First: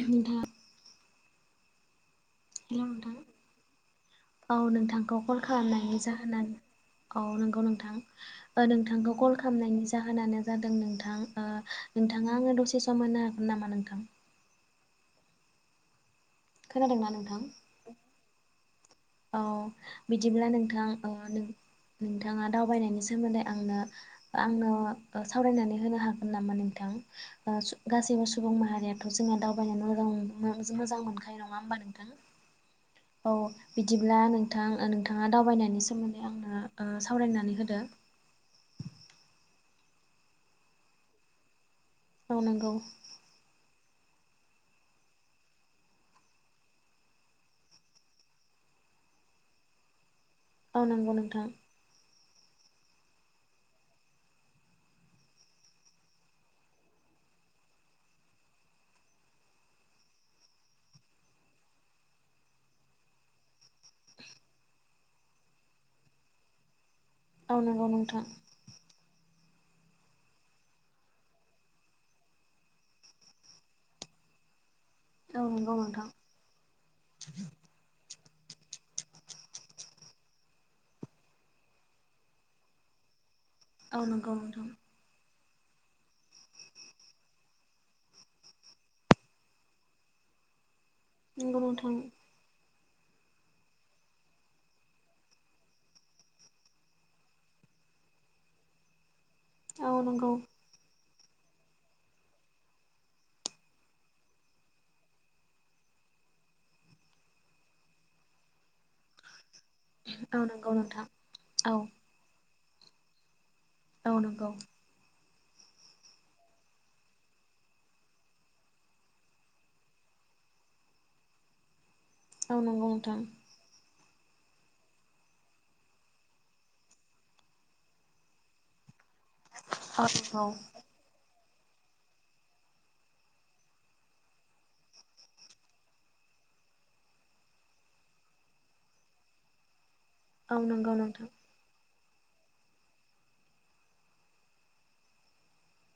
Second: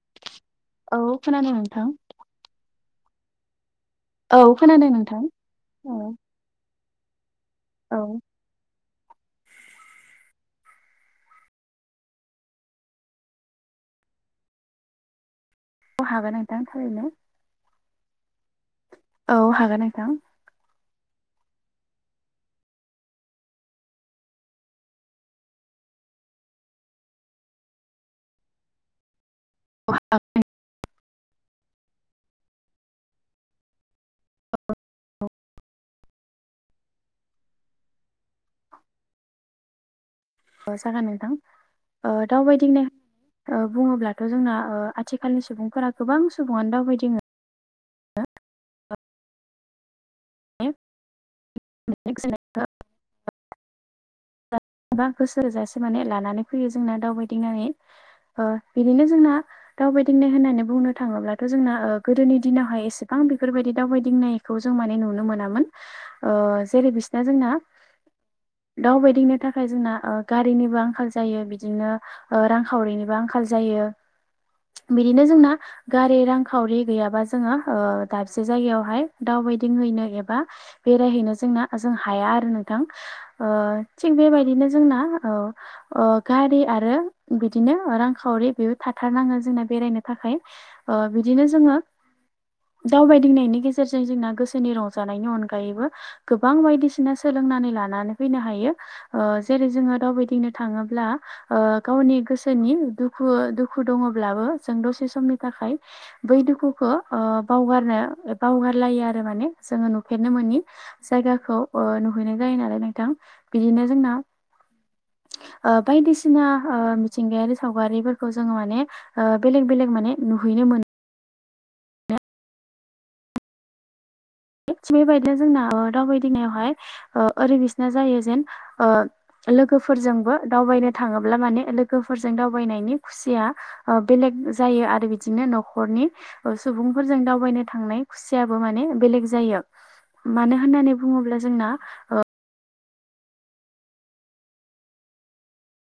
नोंथां औ खोनादों नोंथां हेल' नोंथां औ खोनादों नोंथांखौ नोंथां कल खालामनायनि औ जाहोनानो औ नोंगौ नोंथां औ ओ नों नोंथांखौ कल खालामनायनि जाहोनानो जादों नोंथां नोंथाङा आङो दसे सम होनो हागोन नामा नोंथां [inaudible] अ हागोन नोंथां थारैनो खोनादोंना नोंथां औ हागोन नोंथां बिदिब्ला नोंथां नों नोंथाङा दावबायनायनि सोमोन्दै आंनो आंनो सावरायनानै होनो हागोन नामा नोंथां गासैबो सुबुं माहारियाथ' जोंङो दावबाय मोजां मोनखायो नङा होमबा नोंथां औ बि बिदिब्ला नोंथां नोंथाङा दावबायनायनि सोमोन्दै आनो सावरायनानै होदो अ जागोन नोंथां औ नंगौ दावबायदिं बुङोब्लाथ' जोंना आथिखालनि सुबुंफोरा गोबां सुबुङानो दावबायदिंङो औ नांगौ नोंथां [unintelligible] गोबां गोसो होजासे माने लानानै फैयो जोंना दावबायदिंनानै बिदिनो जोंना दावबायदिंनाय होननानै बुंनो थाङोब्लाथ' जोंना गोदोनि दिनावहाय एसेबां बां बेफोरबायदि दावबायदिंनायखौ जों नुनो मोनामोन जेरै बि दा जोंना औ नंगौ नोंथां दाउबायदिंनो थाखाय जोंना गारिनिबो आंखाल जायो बिदिनो रांखावरिनिबो आंखाल जायो बिदिनो औ जोंना नंगौ नोंथां गारि रांखावरि गैयाबा जोङो ओ दाबसे जायगायावहाय दावबायदिंहैनो एबा बेरायहैनो जोंना जों हाया आरो नोंथां। ओ औ थिग नंगौ नोंथां बेबायदिनो जोंना औ ओ गारि आरो बिदिनो रांखावरि बेबो थाथारनााङो जोंना बेरायनो थाखाय। ओ बिदिनो नंगौ जोङो नोंथां दावबायदिंनायनि गेजेरजों जोंना गोसोनि रंजानायनि अनगायैबो गोबां बायदिसिना सोलोंना लानानै फैनो हायो जेरै औ जोङो नंगौ दावबायदिंनो थाङोब्ला ओ गावनि गोसोनि दुखु दुखु दङब्लाबो जों दसे समनि थाखाय बै दुखुखौ ओ बावगारनो बावगारलायो आरो माने जोङो नुफेरनो औ मोननि नंगौ नोंथां जायगाखौ औ ओ नुहैनाय जायो नालाय नोंथां। बिदिनो औ जोंना नंगौ [inaudible] ओ बायदिसिना ओ मिथिंगायारि सावगारिफोरखौ जोङो माने ओ बेलेग बेलेग माने नुहै मोन औ नंगौ नोंथां। थिग बेबायदिनो जोंना दावबायदिंनायावहाय ओरै बिसना जायो जेन ओ औ लोगोफोरजोंबो नंगौ दावबायनो थाङोब्ला माने लोगोफोरजों दावबायनायनि खुसिया बेलेग जायो आरो बिदिनो न'खरनि स सुबुंफोरजों दावबायनो थांनाय खुसियाबो माने बेलेग जायो मानो औ नंगौ होननानै नोंथां बुङोब्ला जोंना‌ ओ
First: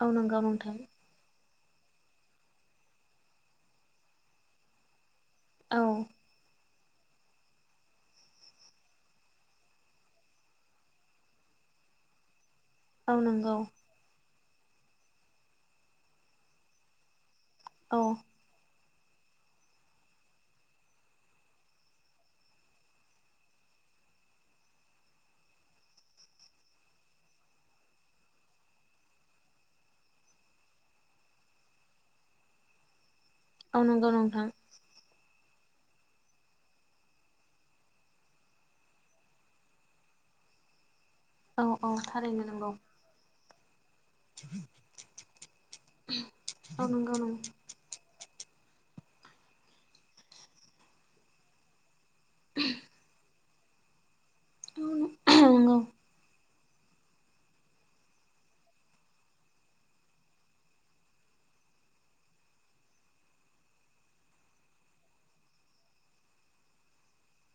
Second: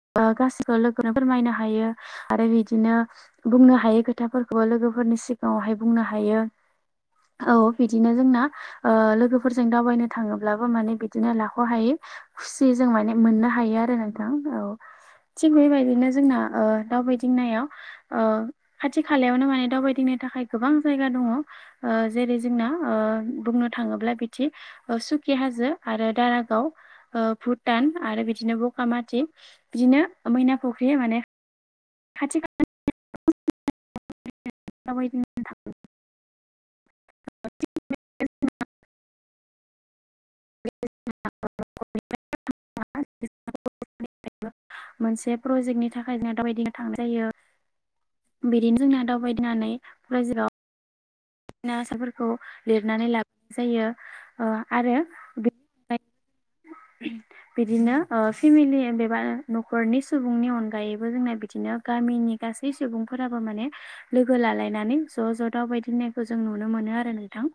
औ ओ नंगौ गासिखौबो नोंथां लोगोनो फोरमायनो हा हायो आरो बिदिनो बुंनो हायो खोथा फोरखौबो लोगोफोरनि सि गांआवहाय औ बुंनो हायो। औ बिदिनो जोंना ओ लोगोफोरजों दावबायनो थाङोब्लाबो माने बिदिनो लाख'हायै खुसि जों औ माने मोननो नंगौ हायो आरो नोंथां औ। थिग बेबायदिनो जोंना दाबाय दिं थिंनायाव औ ओ खाथि खालायावनो माने दावबायदिंनो थाखाय गोबां जायगा दङ ओ जेरै जोंना ओ बुंनो थाङोब्ला बिथि सुखि हाजो आरो दारागाव ओ भुटान आरो बिदिनो बगा माथि बिदिनो मैना फुख्रि माने खाथि खा औ नंगौ नोंथां। [unintelligible] औ [unintelligible] औ औ थारैनो नोंगौ मोनसे प्रजेक्टनि थाखाय जोंहा दाबायदिनो औ थांनाय नंगौ जायो नंगौ बिदिनो जोंना दावबाय दिंनानै [unintelligible] ना आसाफोरखौ लिरनानै लाबोनाय जायो ओ आरो औ बे नंगौ [inaudible] बिदिनो फेमिलि एबा न'खरनि सुबुंनि अनगायैबो जोंना बिदिनो गा गामिनि गासै सुबुंफोराबो माने लोगो लालायनानै ज' ज' दा बायदि होननायखौ जों नुनो मोनो आरो ना नोथां।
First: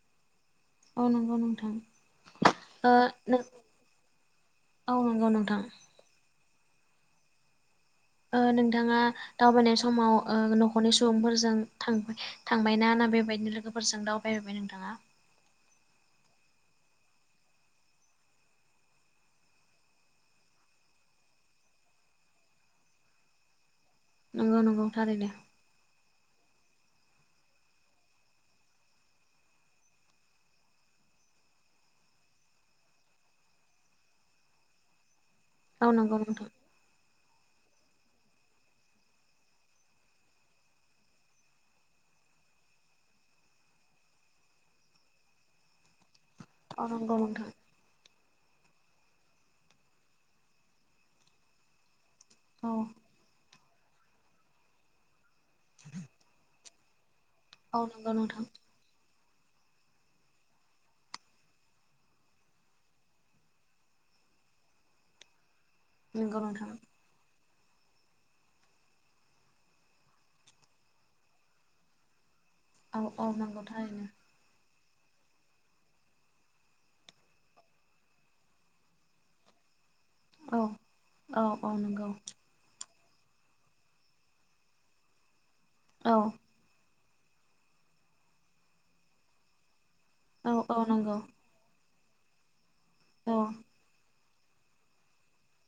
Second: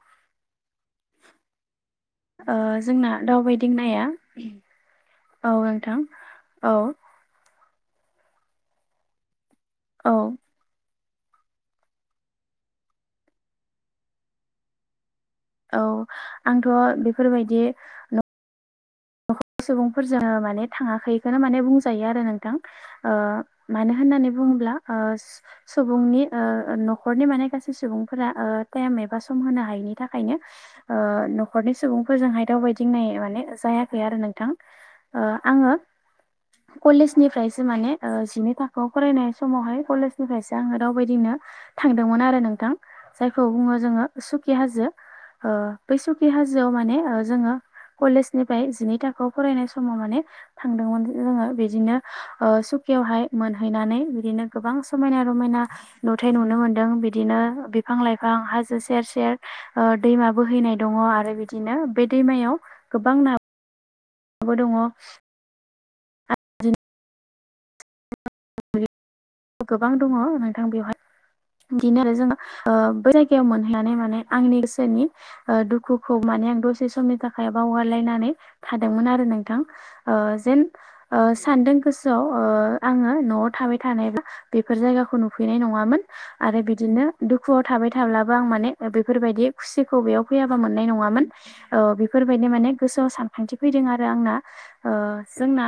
औ नंगौ नोंथां। ओ जोंना दावबायदिं नाया औ नोंथां। औ ओ नोंथाङा दावबायनाय समाव औ ओ न'खरनि सु बुंफोरजों थांबायना ना बेबायदिनो लोगोफोरजों दावबायबाय नोंथाङा? औ आंथ' बेफोरबायदि न सुबुंफोरजों माने थाङाखैखौनो माने बुंजायो आरो नोंथां ओ मानो होननानै नंगौ बुङोब्ला नंगौ ओ थारैनो सुबुंनि ओ न'खरनि माने गासै सुबुंफोरा ओ टाइम एबा सम होनो हायैनि थाखायनो ओ न'खरनि सुबुंफोरजोंहाय दावबायदिं नाय माने जायाखै आरो नोंथां। औ नोंगौ नोंथां निफ्रायसो माने ओ जिनि थाखोआव फरायनाय समावहाय कलेजनिफ्रायसो आङो दावबायायदिनो थांदोंमोन नारो नोंथां जायखौ बुङो जोङो सुखि हाजो ओ बै सुखि खि हाजोआव औ माने ओ नंगौ नोंथां जोङो कलेजनिफ्राय जिनै थाखोआव फरायनाय समाव माने थांदोंमोन जोङो बिदिनो ओ औ सुकियावहाय मोन हैनानै बिदिनो गोबां समायना रमायना नुथाय नुनो मोन्दों बि बिदिनो औ बिफां नंगौ लाइफां नोंथां हाजो सेर सेर ओ दैमा बोहैनाय दङ आरो बिदिनो बे दैमायाव गोबां ना माबो दङ नोंग' नोंथां गोबां दङ नोंथां बेवहाय बिदिनो [unintelligible] ओ औ बै औ जायगायाव नंगौ मोनहैनानै थारैनो माने आंनि [unintelligible] सो नि दुखुखौ माने आं दसे समनि थाखाय बावगारलायनानै थादोंमोन आरो नोंथां ओ औ जेन ओ औ सानदों औ नंगौ गोसोआव ओ आङो न'आव थाबाय थानायबा बेफोर जायगाखौ नुफैनाय नङामोन औ आरो बिदिनो दुखुआव थाबाय थाब्लाबो आं माने बेफोरबायदि खुसिखौ बेयाव फैयाबा औ औ मोननाय नंगौ नङामोन औ बेफोरबायदि माने गोसोआव औ सानखान्थि फैदों आरो आंना ओ जोंना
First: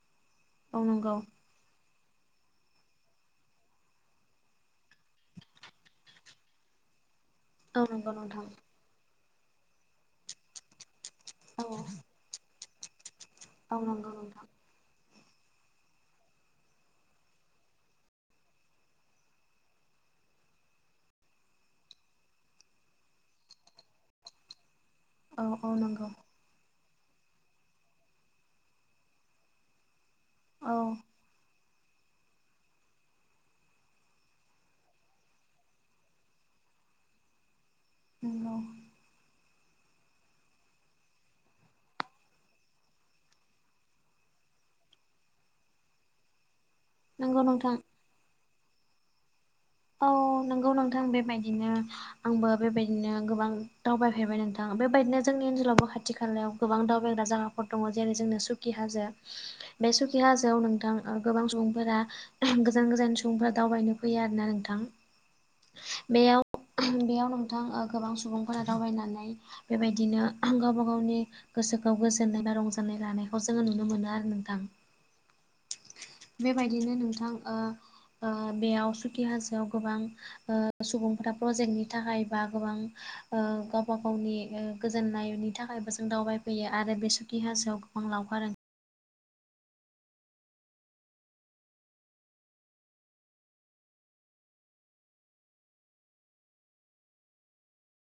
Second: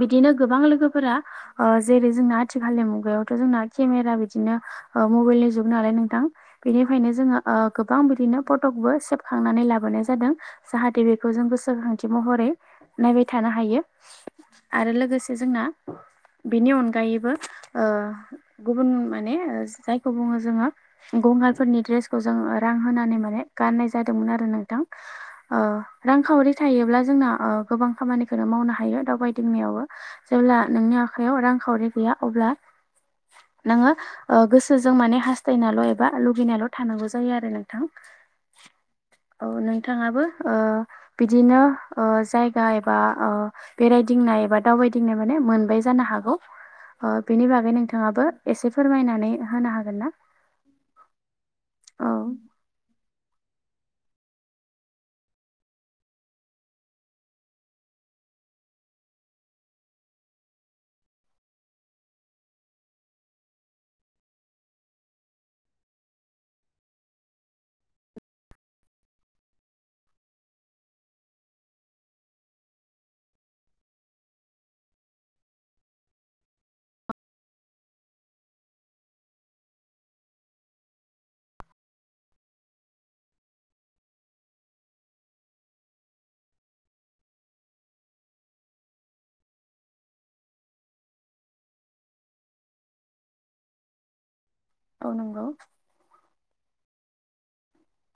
बिदिनो नंगौ गोबां औ लोगोफोरा ओ जेरै जोंना आथिखालनि मुगायावथ' जोंना केमेरा बिदिनो ओ मबाइलनि जुग नालाय नोंथां बेनिफायायनो जोङो ओ गोबां नंगौ नोंथां बिदिनो फटकबो सेबखांनानै लाबोनाय जादों जाहाथे बे बे खौ जों औ गोसोखांथि महरै नायबाय थानो औ हायो नंगौ नोंथां आरो लोगोसे जोंना बेनि अनगायैबो ओ- गुबुन माने जायखौ बुङो जोङो गंगारफोरनि दड्रेसखौ जोङो रां होनानै माने गाननाय जादोंमोन आरो नोंथां औ ओ औ नंगौ रांखावरि थायोब्ला जोंना ओ गोबां खामानिखौनो मावनो हायो दावबायदिंनायावबो जेब्ला औ नोंनि आखायाव रांखावरि गैया अब्ला नोङो ओ गोसोजों माने हासथायनाल' एबा लुगैनायल' थानांगौ जायो आरो नोंथां औ औ नोंथाङाबो ओ बिदिनो ओ जायगा एबा ओ बेरायदिंना एबा दावबायदिंनाय माने मोनबाय जानो हागौ ओ नंगौ बिनि बागै नोंथां नोंथाङाबो एसे फोरमायनानै होनो हागोन औ ना? नोंगौ नोंथां बेबायदिनो औ आंबो बेबायदिनो गोबां दावबायफेरबाय नोंथां बेबायदिनो जोंनि ओनसोलावबो खाथि खालायाव गोबां दावबायग्रा जायाफोर दङ जेरै जों सुखि हाजो बे सुखि हाजोयाव नोंथां ओ गोबां सुबुंफोरा [unintelligible] गोजान गोजान सु सुबुंफ्रा दावबायनो फैयो आरोना नोंथां बेयाव [unintelligible] बेयाव नोंथां ओ गोबां सुबुंफोरा दावबायनानै बेबायदिनो [unintelligible] गावबा गावनि गोसो गोसोखौ गोजोननाय बा रंजानाय लानायखौ जोङो नुनो मोनो आरो नोंथां [inaudible] बेबायदिनो नोंथां ओ ओ बेयाव सुखि हाजोआव गोबां ओ सुबुंफोरा प्रजेक्टनि थाखाय बा गोबां ओ गावबा गावनि ओ गोजोननायनि थाखायबो जों दावबायफैयो आरो बे सुखि हाजोआव गोबां लावखारो औ नोंगौ।